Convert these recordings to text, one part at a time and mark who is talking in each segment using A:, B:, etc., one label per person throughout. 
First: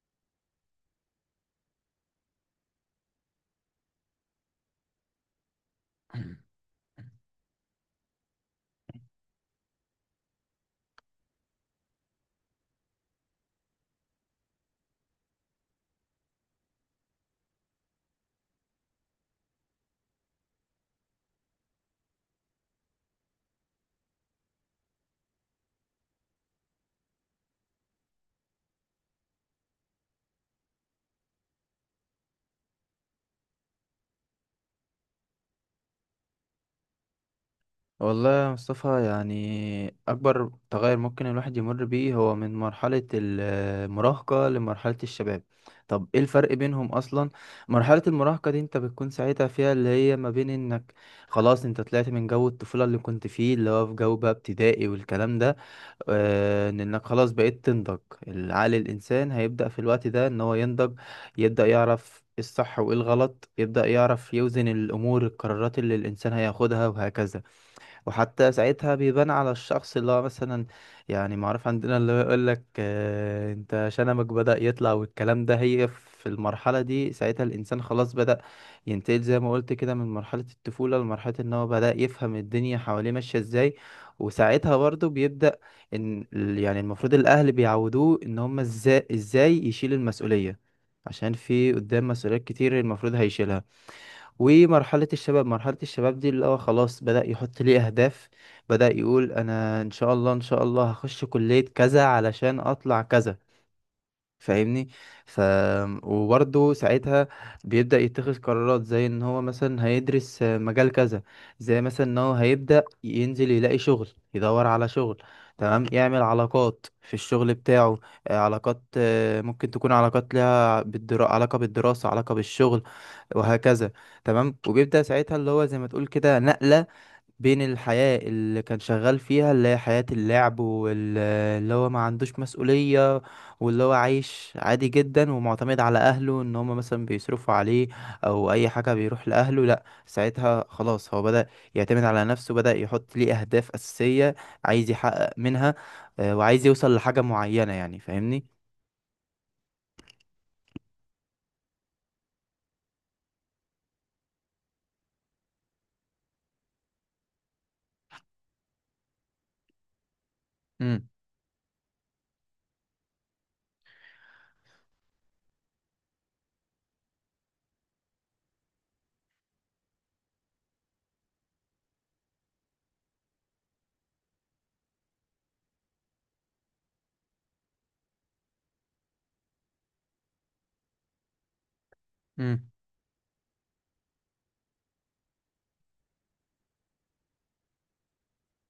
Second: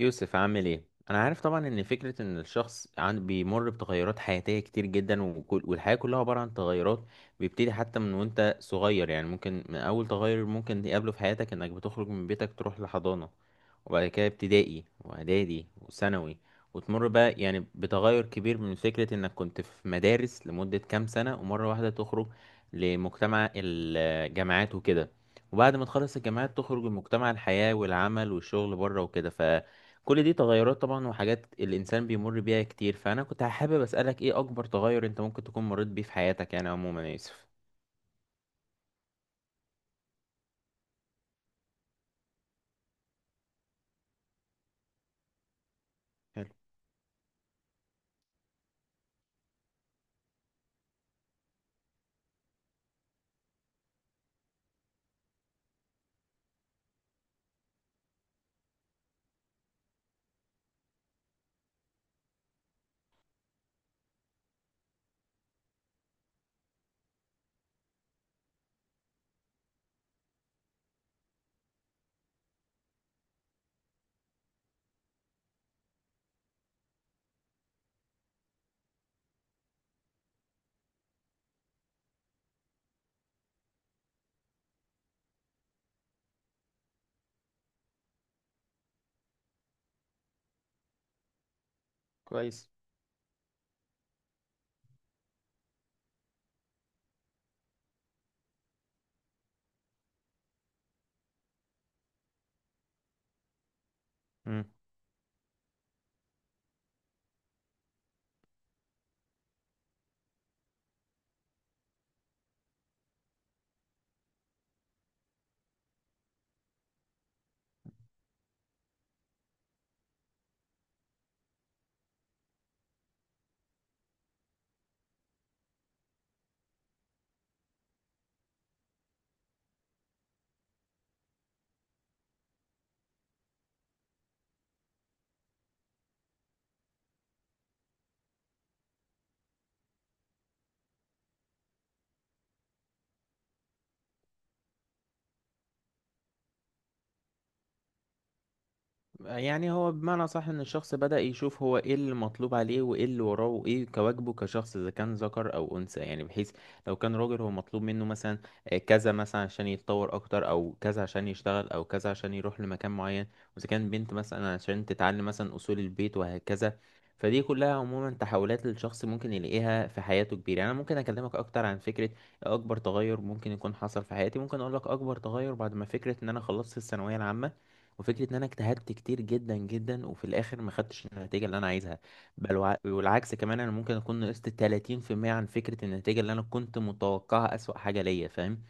A: يوسف، عامل ايه؟ انا عارف طبعا ان فكرة ان الشخص عن بيمر بتغيرات حياتية كتير جدا، وكل والحياة كلها عبارة عن تغيرات. بيبتدي حتى من وانت صغير، يعني ممكن من اول تغير ممكن تقابله في حياتك انك بتخرج من بيتك تروح لحضانة، وبعد كده ابتدائي واعدادي وثانوي، وتمر بقى يعني بتغير كبير من فكرة انك كنت في مدارس لمدة كام سنة ومرة واحدة تخرج لمجتمع الجامعات وكده. وبعد ما تخلص الجامعات تخرج لمجتمع الحياة والعمل والشغل بره وكده، ف كل دي تغيرات طبعا وحاجات الإنسان بيمر بيها كتير. فأنا كنت حابب أسألك إيه أكبر تغير أنت ممكن تكون مريت بيه في حياتك يعني عموما يا يوسف؟
B: والله يا مصطفى، يعني أكبر تغير ممكن الواحد يمر بيه هو من مرحلة المراهقة لمرحلة الشباب. طب ايه الفرق
A: حلو.
B: بينهم أصلا؟ مرحلة المراهقة دي انت بتكون ساعتها فيها اللي هي ما بين انك خلاص انت طلعت من جو الطفولة اللي كنت فيه، اللي هو في جو بقى ابتدائي والكلام ده. ان انك خلاص بقيت تنضج. العقل الإنسان هيبدأ في الوقت ده ان هو ينضج، يبدأ يعرف إيه الصح وايه الغلط، يبدأ يعرف يوزن الأمور، القرارات اللي الإنسان هياخدها وهكذا. وحتى ساعتها بيبان على الشخص اللي هو مثلا، يعني معروف عندنا اللي هو يقول لك انت شنمك بدأ يطلع والكلام ده. هي في المرحلة دي ساعتها الإنسان خلاص بدأ ينتقل زي ما قلت كده من مرحلة الطفولة لمرحلة إن هو بدأ يفهم الدنيا حواليه ماشية إزاي. وساعتها برضه بيبدأ يعني المفروض الأهل بيعودوه إن هما إزاي يشيل المسؤولية، عشان في قدام مسؤوليات
A: كويس.
B: كتير المفروض هيشيلها. ومرحلة الشباب، مرحلة الشباب دي اللي هو خلاص بدأ يحط لي أهداف، بدأ يقول أنا إن شاء الله، إن شاء الله هخش كلية كذا علشان أطلع كذا. فاهمني؟ ف وبرضه ساعتها بيبدأ يتخذ قرارات زي ان هو مثلا هيدرس مجال كذا، زي مثلا ان هو هيبدأ ينزل يلاقي شغل، يدور على شغل. تمام، يعمل علاقات في الشغل بتاعه، علاقات، ممكن تكون علاقات لها علاقة بالدراسة، علاقة بالشغل وهكذا. تمام، وبيبدأ ساعتها اللي هو زي ما تقول كده نقلة بين الحياة اللي كان شغال فيها اللي هي حياة اللعب واللي هو ما عندوش مسؤولية، واللي هو عايش عادي جدا ومعتمد على اهله ان هم مثلا بيصرفوا عليه او اي حاجه بيروح لاهله. لا، ساعتها خلاص هو بدأ يعتمد على نفسه، بدأ يحط ليه اهداف اساسيه عايز يحقق منها. وعايز يوصل لحاجه معينه، يعني فاهمني؟
A: يعني هو بمعنى صح ان الشخص بدأ يشوف هو ايه اللي مطلوب عليه وايه اللي وراه وايه كواجبه كشخص اذا كان ذكر او انثى، يعني بحيث لو كان راجل هو مطلوب منه مثلا كذا مثلا عشان يتطور اكتر، او كذا
B: امم
A: عشان يشتغل، او كذا عشان يروح لمكان معين. واذا كان بنت مثلا عشان تتعلم مثلا اصول البيت وهكذا. فدي كلها عموما تحولات الشخص ممكن يلاقيها في حياته كبيرة. يعني انا ممكن اكلمك اكتر عن فكرة اكبر تغير ممكن يكون حصل في حياتي. ممكن اقول لك اكبر تغير بعد ما فكرة ان انا خلصت الثانوية العامة، وفكره ان انا اجتهدت كتير جدا جدا، وفي الاخر ما خدتش النتيجه اللي انا عايزها. بل
B: امم
A: والعكس كمان انا ممكن اكون نقصت 30% عن فكره النتيجه اللي انا كنت متوقعها، اسوأ حاجه ليا، فاهم؟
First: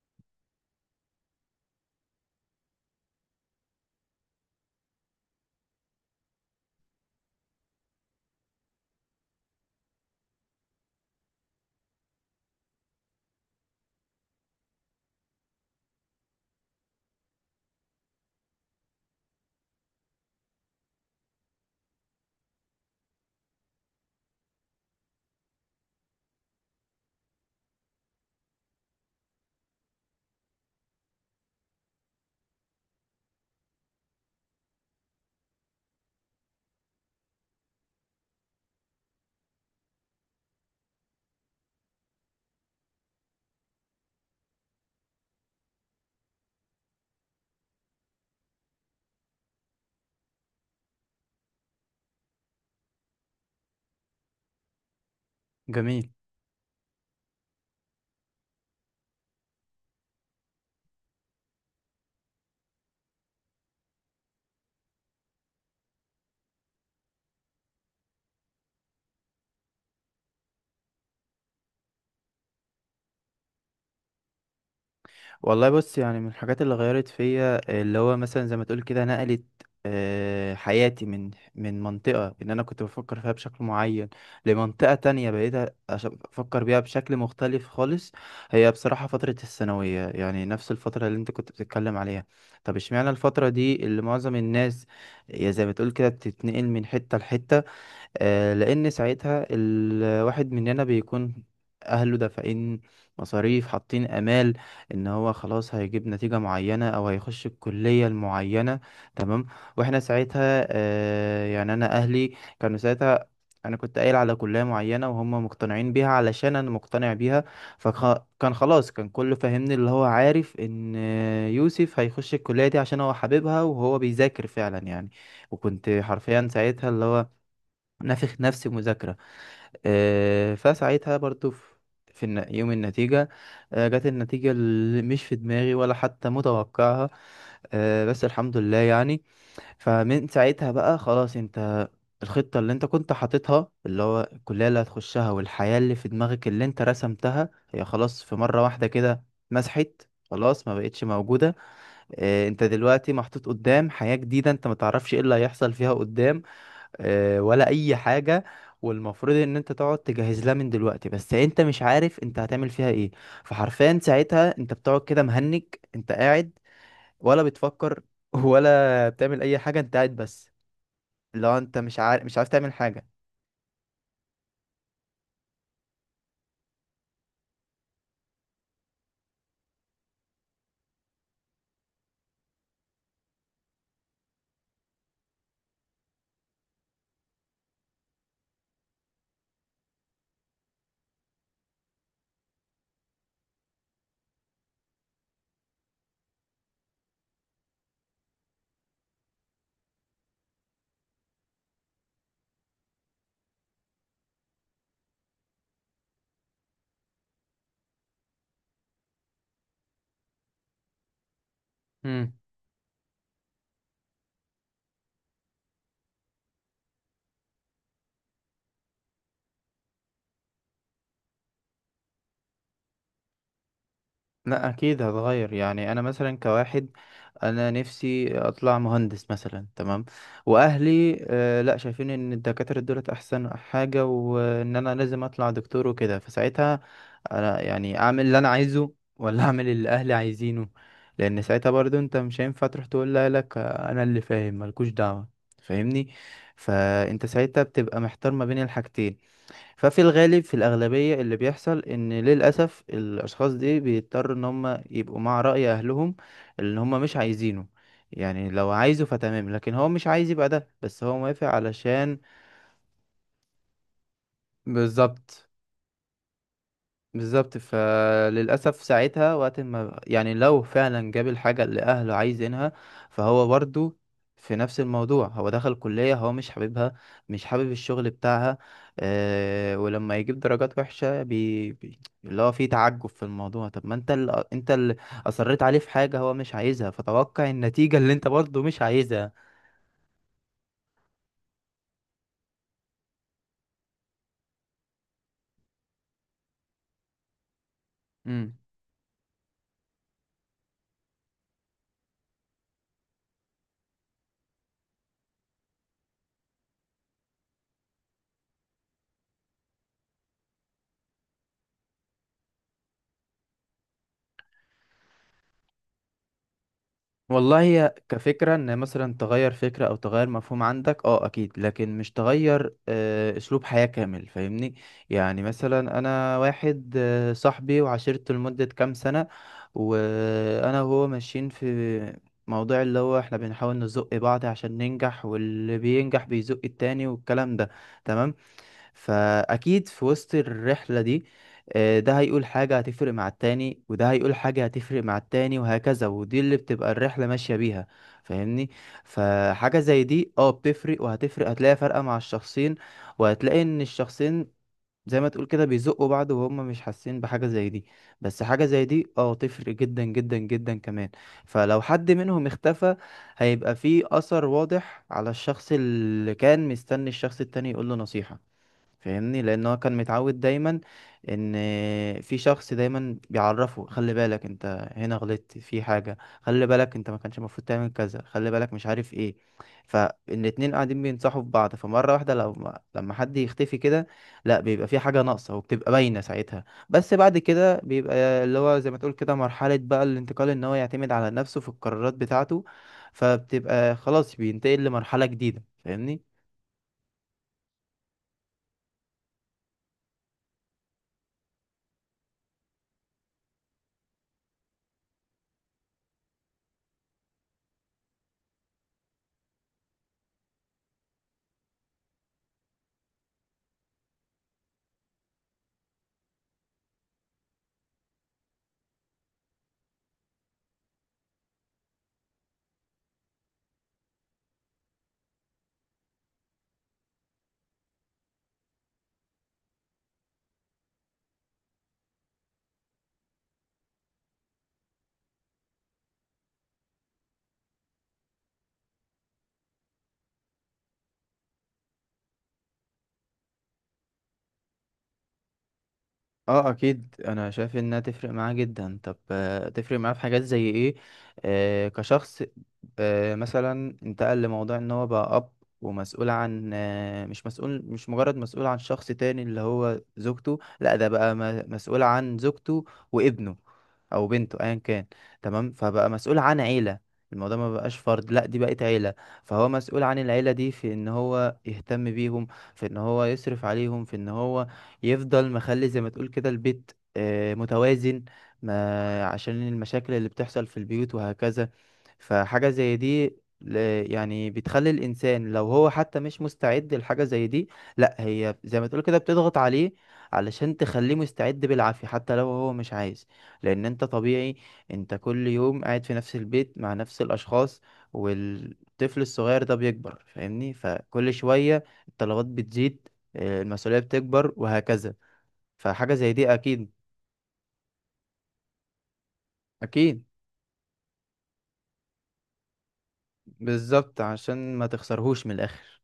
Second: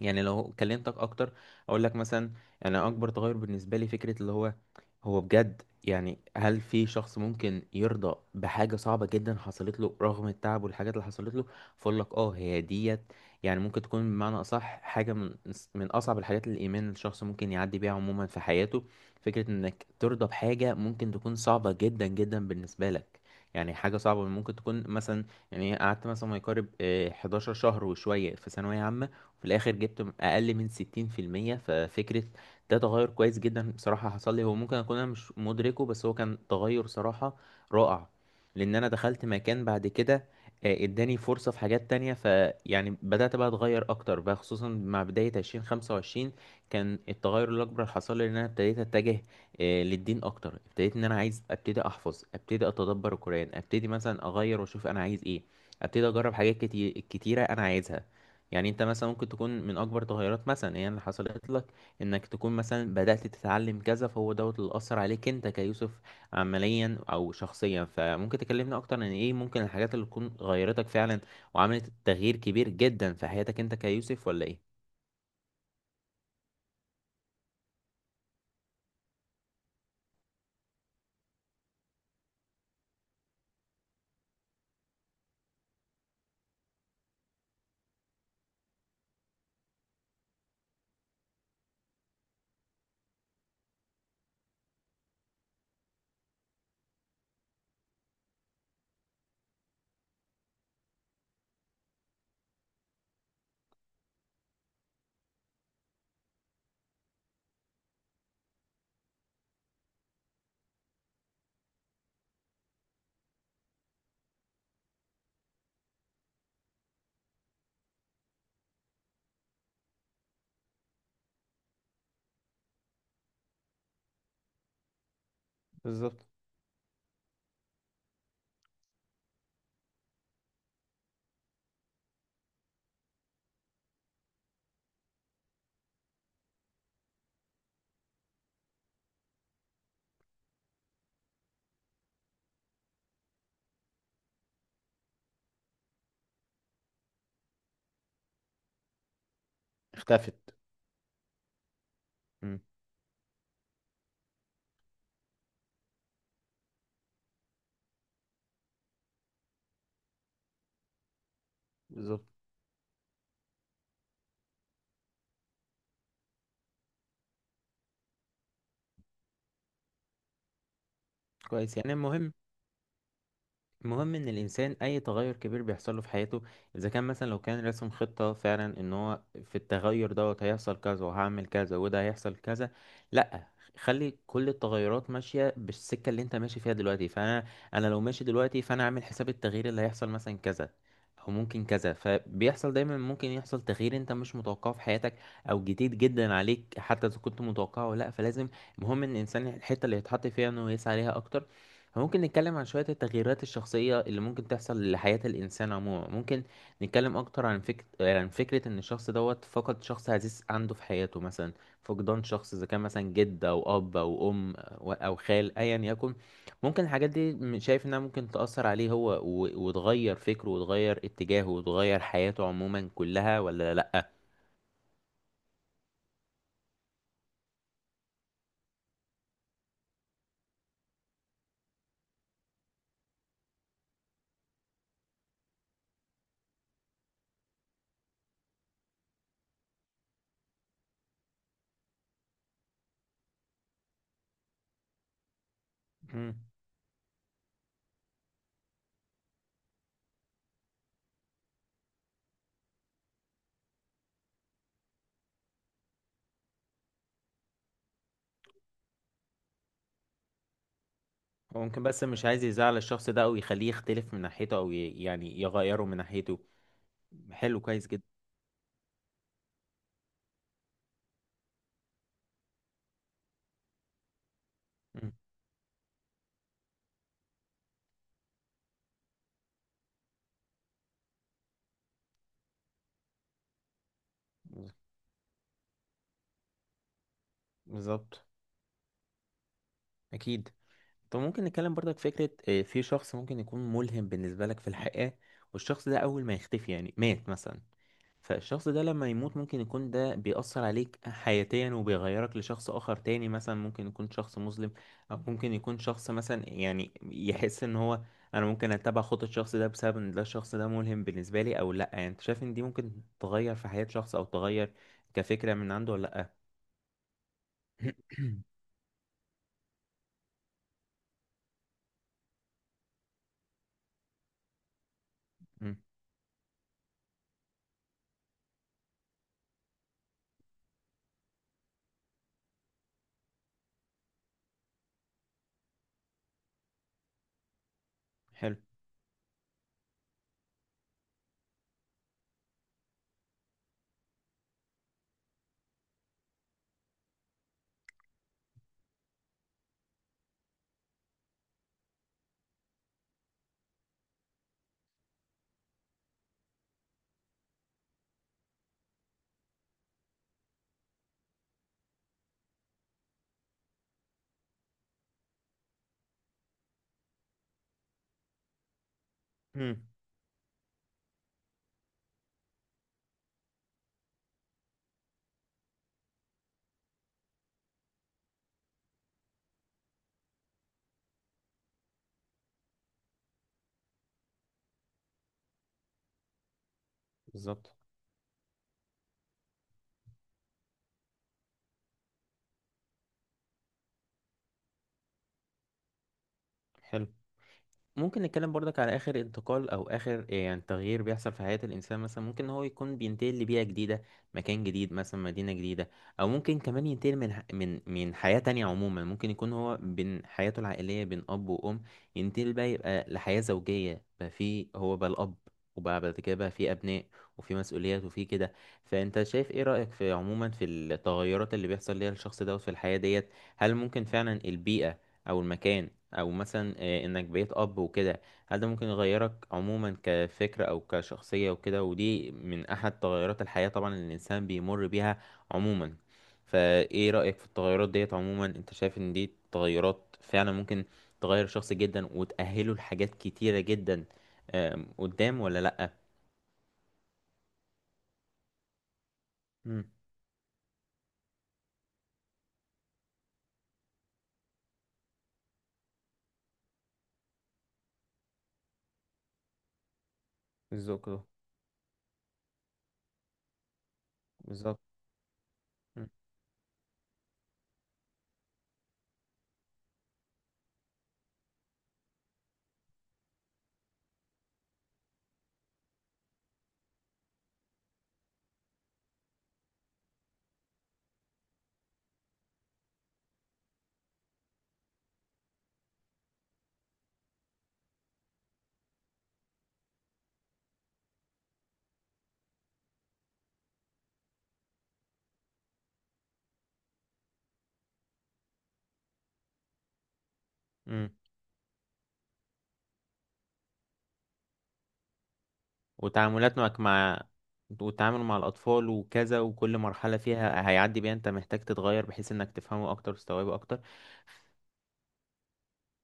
A: يعني لو كلمتك اكتر، اقول لك مثلا، انا اكبر تغير بالنسبه لي فكره اللي هو هو بجد، يعني هل في شخص ممكن يرضى بحاجه صعبه جدا حصلت له رغم التعب والحاجات اللي حصلت له؟ فاقول لك اه، هي ديت. يعني ممكن تكون بمعنى اصح حاجه من اصعب الحاجات اللي الايمان الشخص ممكن يعدي بيها عموما في حياته. فكره انك ترضى بحاجه ممكن تكون صعبه جدا جدا بالنسبه لك. يعني حاجه صعبه ممكن تكون مثلا، يعني قعدت مثلا ما يقارب 11 شهر وشويه في ثانويه عامه، وفي الاخر جبت اقل من 60%. ففكرة، ده تغير كويس جدا بصراحة حصل لي، هو ممكن اكون انا مش مدركه بس هو كان تغير صراحة رائع. لان انا دخلت مكان بعد كده اداني فرصة في حاجات تانية. فيعني بدأت بقى اتغير اكتر بقى، خصوصا مع بداية 2025 كان التغير الأكبر اللي حصل لي إن أنا ابتديت أتجه للدين أكتر. ابتديت إن أنا عايز أبتدي أحفظ، أبتدي أتدبر القرآن، أبتدي مثلا أغير وأشوف أنا عايز إيه، أبتدي
B: جميل.
A: أجرب حاجات كتير كتيرة أنا عايزها. يعني انت مثلا ممكن تكون من اكبر تغيرات مثلا هي اللي حصلت لك انك تكون مثلا بدأت تتعلم كذا، فهو دوت اللي اثر عليك انت كيوسف عمليا او شخصيا. فممكن تكلمنا اكتر عن ايه ممكن الحاجات اللي تكون غيرتك فعلا وعملت تغيير كبير جدا في حياتك انت كيوسف، ولا ايه؟
B: والله بص، يعني من الحاجات اللي غيرت فيا اللي هو مثلا زي ما تقول كده نقلت حياتي من منطقة ان انا كنت بفكر فيها بشكل معين لمنطقة تانية بقيت افكر بيها بشكل مختلف خالص. هي بصراحة فترة الثانوية، يعني نفس الفترة اللي انت كنت بتتكلم عليها. طب اشمعنى الفترة دي اللي معظم الناس يا زي ما تقول كده بتتنقل من حتة لحتة؟ لأن ساعتها الواحد مننا بيكون أهله دافعين مصاريف، حاطين آمال إن هو خلاص هيجيب نتيجة معينة أو هيخش الكلية المعينة. تمام، وإحنا ساعتها، يعني أنا أهلي كانوا ساعتها، أنا كنت قايل على كلية معينة وهم مقتنعين بيها علشان أنا مقتنع بيها. فكان خلاص، كان كله فاهمني اللي هو عارف إن يوسف هيخش الكلية دي عشان هو حاببها وهو بيذاكر فعلا يعني. وكنت
A: بالظبط.
B: حرفيا ساعتها اللي هو نافخ نفسي مذاكرة. فساعتها برضو في يوم النتيجة، جت النتيجة اللي مش في دماغي ولا حتى متوقعها. بس الحمد لله يعني. فمن ساعتها بقى خلاص، انت الخطة اللي انت كنت حاططها اللي هو الكلية اللي هتخشها والحياة اللي في دماغك اللي انت رسمتها هي خلاص في مرة واحدة كده مسحت،
A: اختفت.
B: خلاص ما بقتش موجودة.
A: مم.
B: انت دلوقتي محطوط قدام حياة جديدة، انت ما تعرفش ايه اللي هيحصل فيها قدام، ولا اي حاجه. والمفروض ان انت تقعد تجهز لها من دلوقتي، بس انت مش عارف
A: بالظبط.
B: انت هتعمل فيها ايه. فحرفيا ساعتها انت بتقعد كده مهنج، انت قاعد ولا بتفكر ولا بتعمل اي حاجه، انت قاعد بس، لو
A: كويس.
B: انت
A: يعني
B: مش عارف،
A: المهم،
B: مش عارف تعمل حاجه.
A: المهم ان الانسان اي تغير كبير بيحصل له في حياته اذا كان مثلا لو كان رسم خطة فعلا ان هو في التغير دوت هيحصل كذا وهعمل كذا وده هيحصل كذا، لا. خلي كل التغيرات ماشية بالسكة اللي انت ماشي فيها دلوقتي. فانا لو ماشي دلوقتي فانا عامل حساب التغيير اللي هيحصل مثلا كذا او ممكن كذا. فبيحصل دايما ممكن يحصل تغيير انت مش متوقعه في حياتك، او جديد جدا عليك حتى اذا كنت متوقعه ولا لا، فلازم المهم ان الانسان الحتة اللي يتحط فيها انه يسعى ليها اكتر. ممكن نتكلم عن شوية التغييرات الشخصية اللي ممكن تحصل لحياة الإنسان عموما. ممكن نتكلم أكتر عن فكرة عن فكرة إن الشخص دوت فقد شخص عزيز عنده في حياته مثلا، فقدان شخص إذا كان مثلا جد أو أب أو أم أو خال أيا يكن. ممكن الحاجات دي شايف إنها ممكن تأثر عليه هو وتغير فكره وتغير اتجاهه وتغير حياته عموما كلها، ولا لأ؟
B: لا اكيد هتغير، يعني انا مثلا كواحد انا نفسي اطلع مهندس مثلا، تمام، واهلي آه لا شايفين ان دكاتره دولت احسن حاجه وان انا لازم اطلع دكتور وكده. فساعتها انا يعني اعمل اللي انا عايزه ولا اعمل اللي اهلي عايزينه؟ لان ساعتها برضو انت مش هينفع تروح تقول لك انا اللي فاهم ملكوش دعوه، فاهمني؟
A: مم.
B: فانت ساعتها بتبقى محتار ما بين الحاجتين. ففي الغالب في الأغلبية اللي بيحصل إن للأسف الأشخاص دي بيضطروا إن هم يبقوا مع رأي أهلهم اللي هم مش عايزينه. يعني لو عايزه فتمام، لكن هو مش عايز يبقى ده، بس هو موافق
A: هو ممكن بس
B: علشان.
A: مش عايز يزعل الشخص ده أو يخليه يختلف من ناحيته أو يعني
B: بالظبط،
A: يغيره من ناحيته.
B: بالظبط.
A: حلو، كويس جدا.
B: فللأسف ساعتها وقت ما، يعني لو فعلا جاب الحاجة اللي أهله عايزينها، فهو برضو في نفس
A: مم.
B: الموضوع هو دخل كلية هو مش حاببها، مش حابب الشغل بتاعها. أه، ولما يجيب درجات وحشة اللي هو فيه تعجب في الموضوع، طب ما انت اللي، انت اللي أصريت عليه في حاجة هو مش عايزها، فتوقع النتيجة اللي
A: بالظبط.
B: انت برضو مش عايزها.
A: اكيد. طب ممكن نتكلم برضك فكرة في شخص ممكن يكون ملهم بالنسبة لك في الحياة، والشخص ده اول ما يختفي يعني مات مثلا، فالشخص ده لما يموت ممكن يكون ده بيأثر عليك حياتيا وبيغيرك لشخص آخر تاني، مثلا ممكن يكون شخص مسلم أو ممكن يكون شخص مثلا، يعني يحس إن هو أنا ممكن أتبع خطة الشخص ده بسبب إن ده الشخص ده ملهم بالنسبة لي، أو لأ. يعني أنت شايف إن دي ممكن تغير في حياة شخص أو تغير كفكرة من عنده، ولا لأ؟
B: والله هي كفكرة ان مثلا تغير فكرة او تغير مفهوم عندك اه اكيد، لكن مش تغير اسلوب حياة كامل، فاهمني؟ يعني
A: مم.
B: مثلا انا واحد صاحبي وعشرته لمدة كام سنة، وانا وهو ماشيين في موضوع اللي هو احنا بنحاول نزق بعض عشان ننجح، واللي بينجح بيزق التاني والكلام ده، تمام.
A: حلو.
B: فأكيد في وسط الرحلة دي، ده هيقول حاجة هتفرق مع التاني، وده هيقول حاجة هتفرق مع التاني وهكذا، ودي اللي بتبقى الرحلة ماشية بيها، فاهمني؟ فحاجة زي دي اه بتفرق، وهتفرق هتلاقي فرقة مع الشخصين. وهتلاقي ان الشخصين زي ما تقول كده بيزقوا بعض وهم مش حاسين بحاجة زي دي، بس حاجة زي دي اه تفرق جدا جدا جدا كمان. فلو حد منهم اختفى، هيبقى فيه أثر واضح على الشخص اللي كان مستني الشخص التاني يقول له نصيحة، فاهمني؟ لان هو
A: مم.
B: كان متعود دايما ان في شخص دايما بيعرفه خلي بالك انت هنا غلطت في حاجه، خلي بالك انت ما كانش المفروض تعمل كذا، خلي بالك مش عارف ايه. فالاتنين قاعدين بينصحوا في بعض، فمره واحده لو لما حد يختفي كده، لا بيبقى في حاجه ناقصه وبتبقى باينه ساعتها. بس بعد
A: بالظبط.
B: كده بيبقى اللي هو زي ما تقول كده مرحله بقى الانتقال ان هو يعتمد على نفسه في القرارات بتاعته، فبتبقى خلاص بينتقل لمرحله جديده، فاهمني؟
A: حلو. ممكن نتكلم برضك على آخر انتقال أو آخر يعني تغيير بيحصل في حياة الإنسان. مثلا ممكن إن هو يكون بينتقل لبيئة جديدة، مكان جديد، مثلا مدينة جديدة. أو ممكن كمان ينتقل من ح- من من حياة تانية عموما ممكن يكون هو بين حياته العائلية بين أب وأم، ينتقل بقى يبقى لحياة زوجية بقى في هو بقى الأب، وبقى بعد كده بقى في أبناء وفي مسؤوليات وفي كده. فأنت شايف إيه رأيك في عموما في التغيرات اللي بيحصل ليها الشخص دوت في الحياة ديت؟ هل ممكن فعلا البيئة أو المكان او مثلا انك بقيت اب وكده، هل ده ممكن يغيرك عموما كفكرة او كشخصية وكده؟ ودي من احد تغيرات الحياة طبعا اللي الانسان بيمر بيها عموما. فايه رأيك في التغيرات ديت عموما؟ انت شايف ان دي تغيرات فعلا ممكن تغير الشخص جدا وتأهله لحاجات كتيرة جدا قدام، ولا لأ؟
B: اه اكيد انا شايف انها تفرق معاه جدا. طب
A: مم،
B: تفرق معاه في حاجات زي ايه؟ آه كشخص، آه مثلا انتقل لموضوع ان هو بقى اب، ومسؤول عن آه، مش مجرد مسؤول عن شخص تاني اللي هو زوجته، لا
A: بالظبط
B: ده
A: كده.
B: بقى مسؤول عن زوجته وابنه او بنته ايا
A: بالظبط.
B: كان. تمام، فبقى مسؤول عن عيلة. الموضوع ما بقاش فرد، لا دي بقت عيلة. فهو مسؤول عن العيلة دي في ان هو يهتم بيهم، في ان هو يصرف عليهم، في ان هو يفضل مخلي زي ما تقول كده البيت متوازن، ما عشان المشاكل اللي بتحصل في البيوت وهكذا. فحاجة زي دي يعني بتخلي الإنسان لو هو حتى مش مستعد لحاجة زي دي، لا هي زي ما تقول كده بتضغط عليه علشان تخليه مستعد بالعافية حتى لو هو مش عايز. لأن أنت طبيعي، أنت كل يوم قاعد في نفس البيت مع نفس الأشخاص، والطفل الصغير ده بيكبر، فاهمني؟
A: مم،
B: فكل شوية الطلبات بتزيد، المسؤولية بتكبر وهكذا. فحاجة زي دي
A: وتعاملات معك
B: أكيد.
A: مع، والتعامل مع الأطفال وكذا، وكل مرحلة
B: أكيد،
A: فيها هيعدي بيها أنت محتاج تتغير بحيث إنك تفهمه أكتر وتستوعبه أكتر.
B: بالظبط، عشان ما تخسرهوش من الآخر.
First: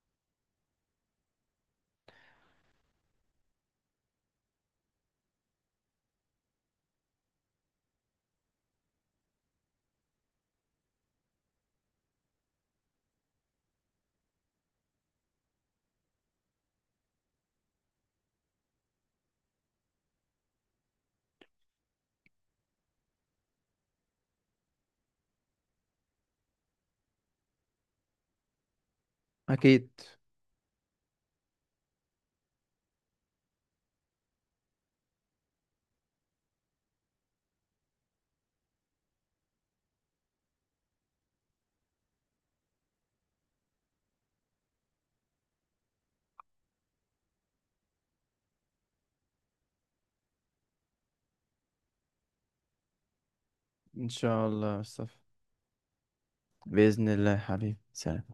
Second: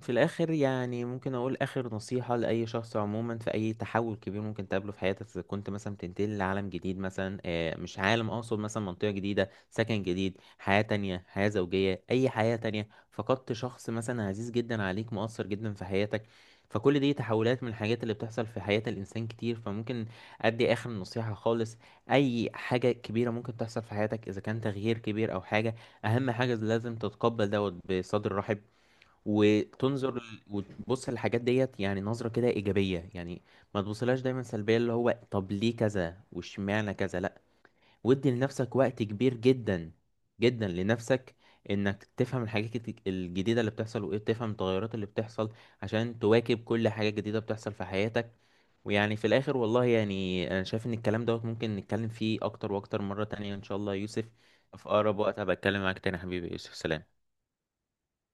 A: في الآخر يعني ممكن أقول آخر نصيحة لأي شخص عموما في أي تحول كبير ممكن تقابله في حياتك. إذا كنت مثلا بتنتقل لعالم جديد، مثلا مش عالم، أقصد مثلا منطقة جديدة، سكن جديد، حياة تانية، حياة زوجية، أي حياة تانية، فقدت شخص مثلا عزيز جدا عليك مؤثر جدا في حياتك، فكل دي تحولات من الحاجات اللي بتحصل في حياة الإنسان كتير. فممكن أدي آخر نصيحة خالص: أي حاجة كبيرة ممكن تحصل في حياتك إذا كان تغيير كبير أو حاجة، أهم حاجة لازم تتقبل دوت بصدر رحب،
B: أكيد.
A: وتبص للحاجات ديت يعني نظرة كده إيجابية، يعني ما تبصلهاش دايما سلبية اللي هو طب ليه كذا واشمعنى كذا، لأ. وادي لنفسك وقت كبير جدا جدا لنفسك انك تفهم الحاجات الجديدة اللي بتحصل، وايه تفهم التغيرات اللي بتحصل عشان تواكب كل حاجة جديدة بتحصل في حياتك. ويعني في الاخر والله، يعني انا شايف ان الكلام دوت ممكن نتكلم فيه اكتر واكتر مرة تانية ان شاء الله يا
B: إن
A: يوسف.
B: شاء الله يا
A: في
B: مصطفى.
A: اقرب وقت هبقى اتكلم معاك تاني يا حبيبي يا يوسف،
B: بإذن
A: سلام.
B: الله يا حبيبي، سلام.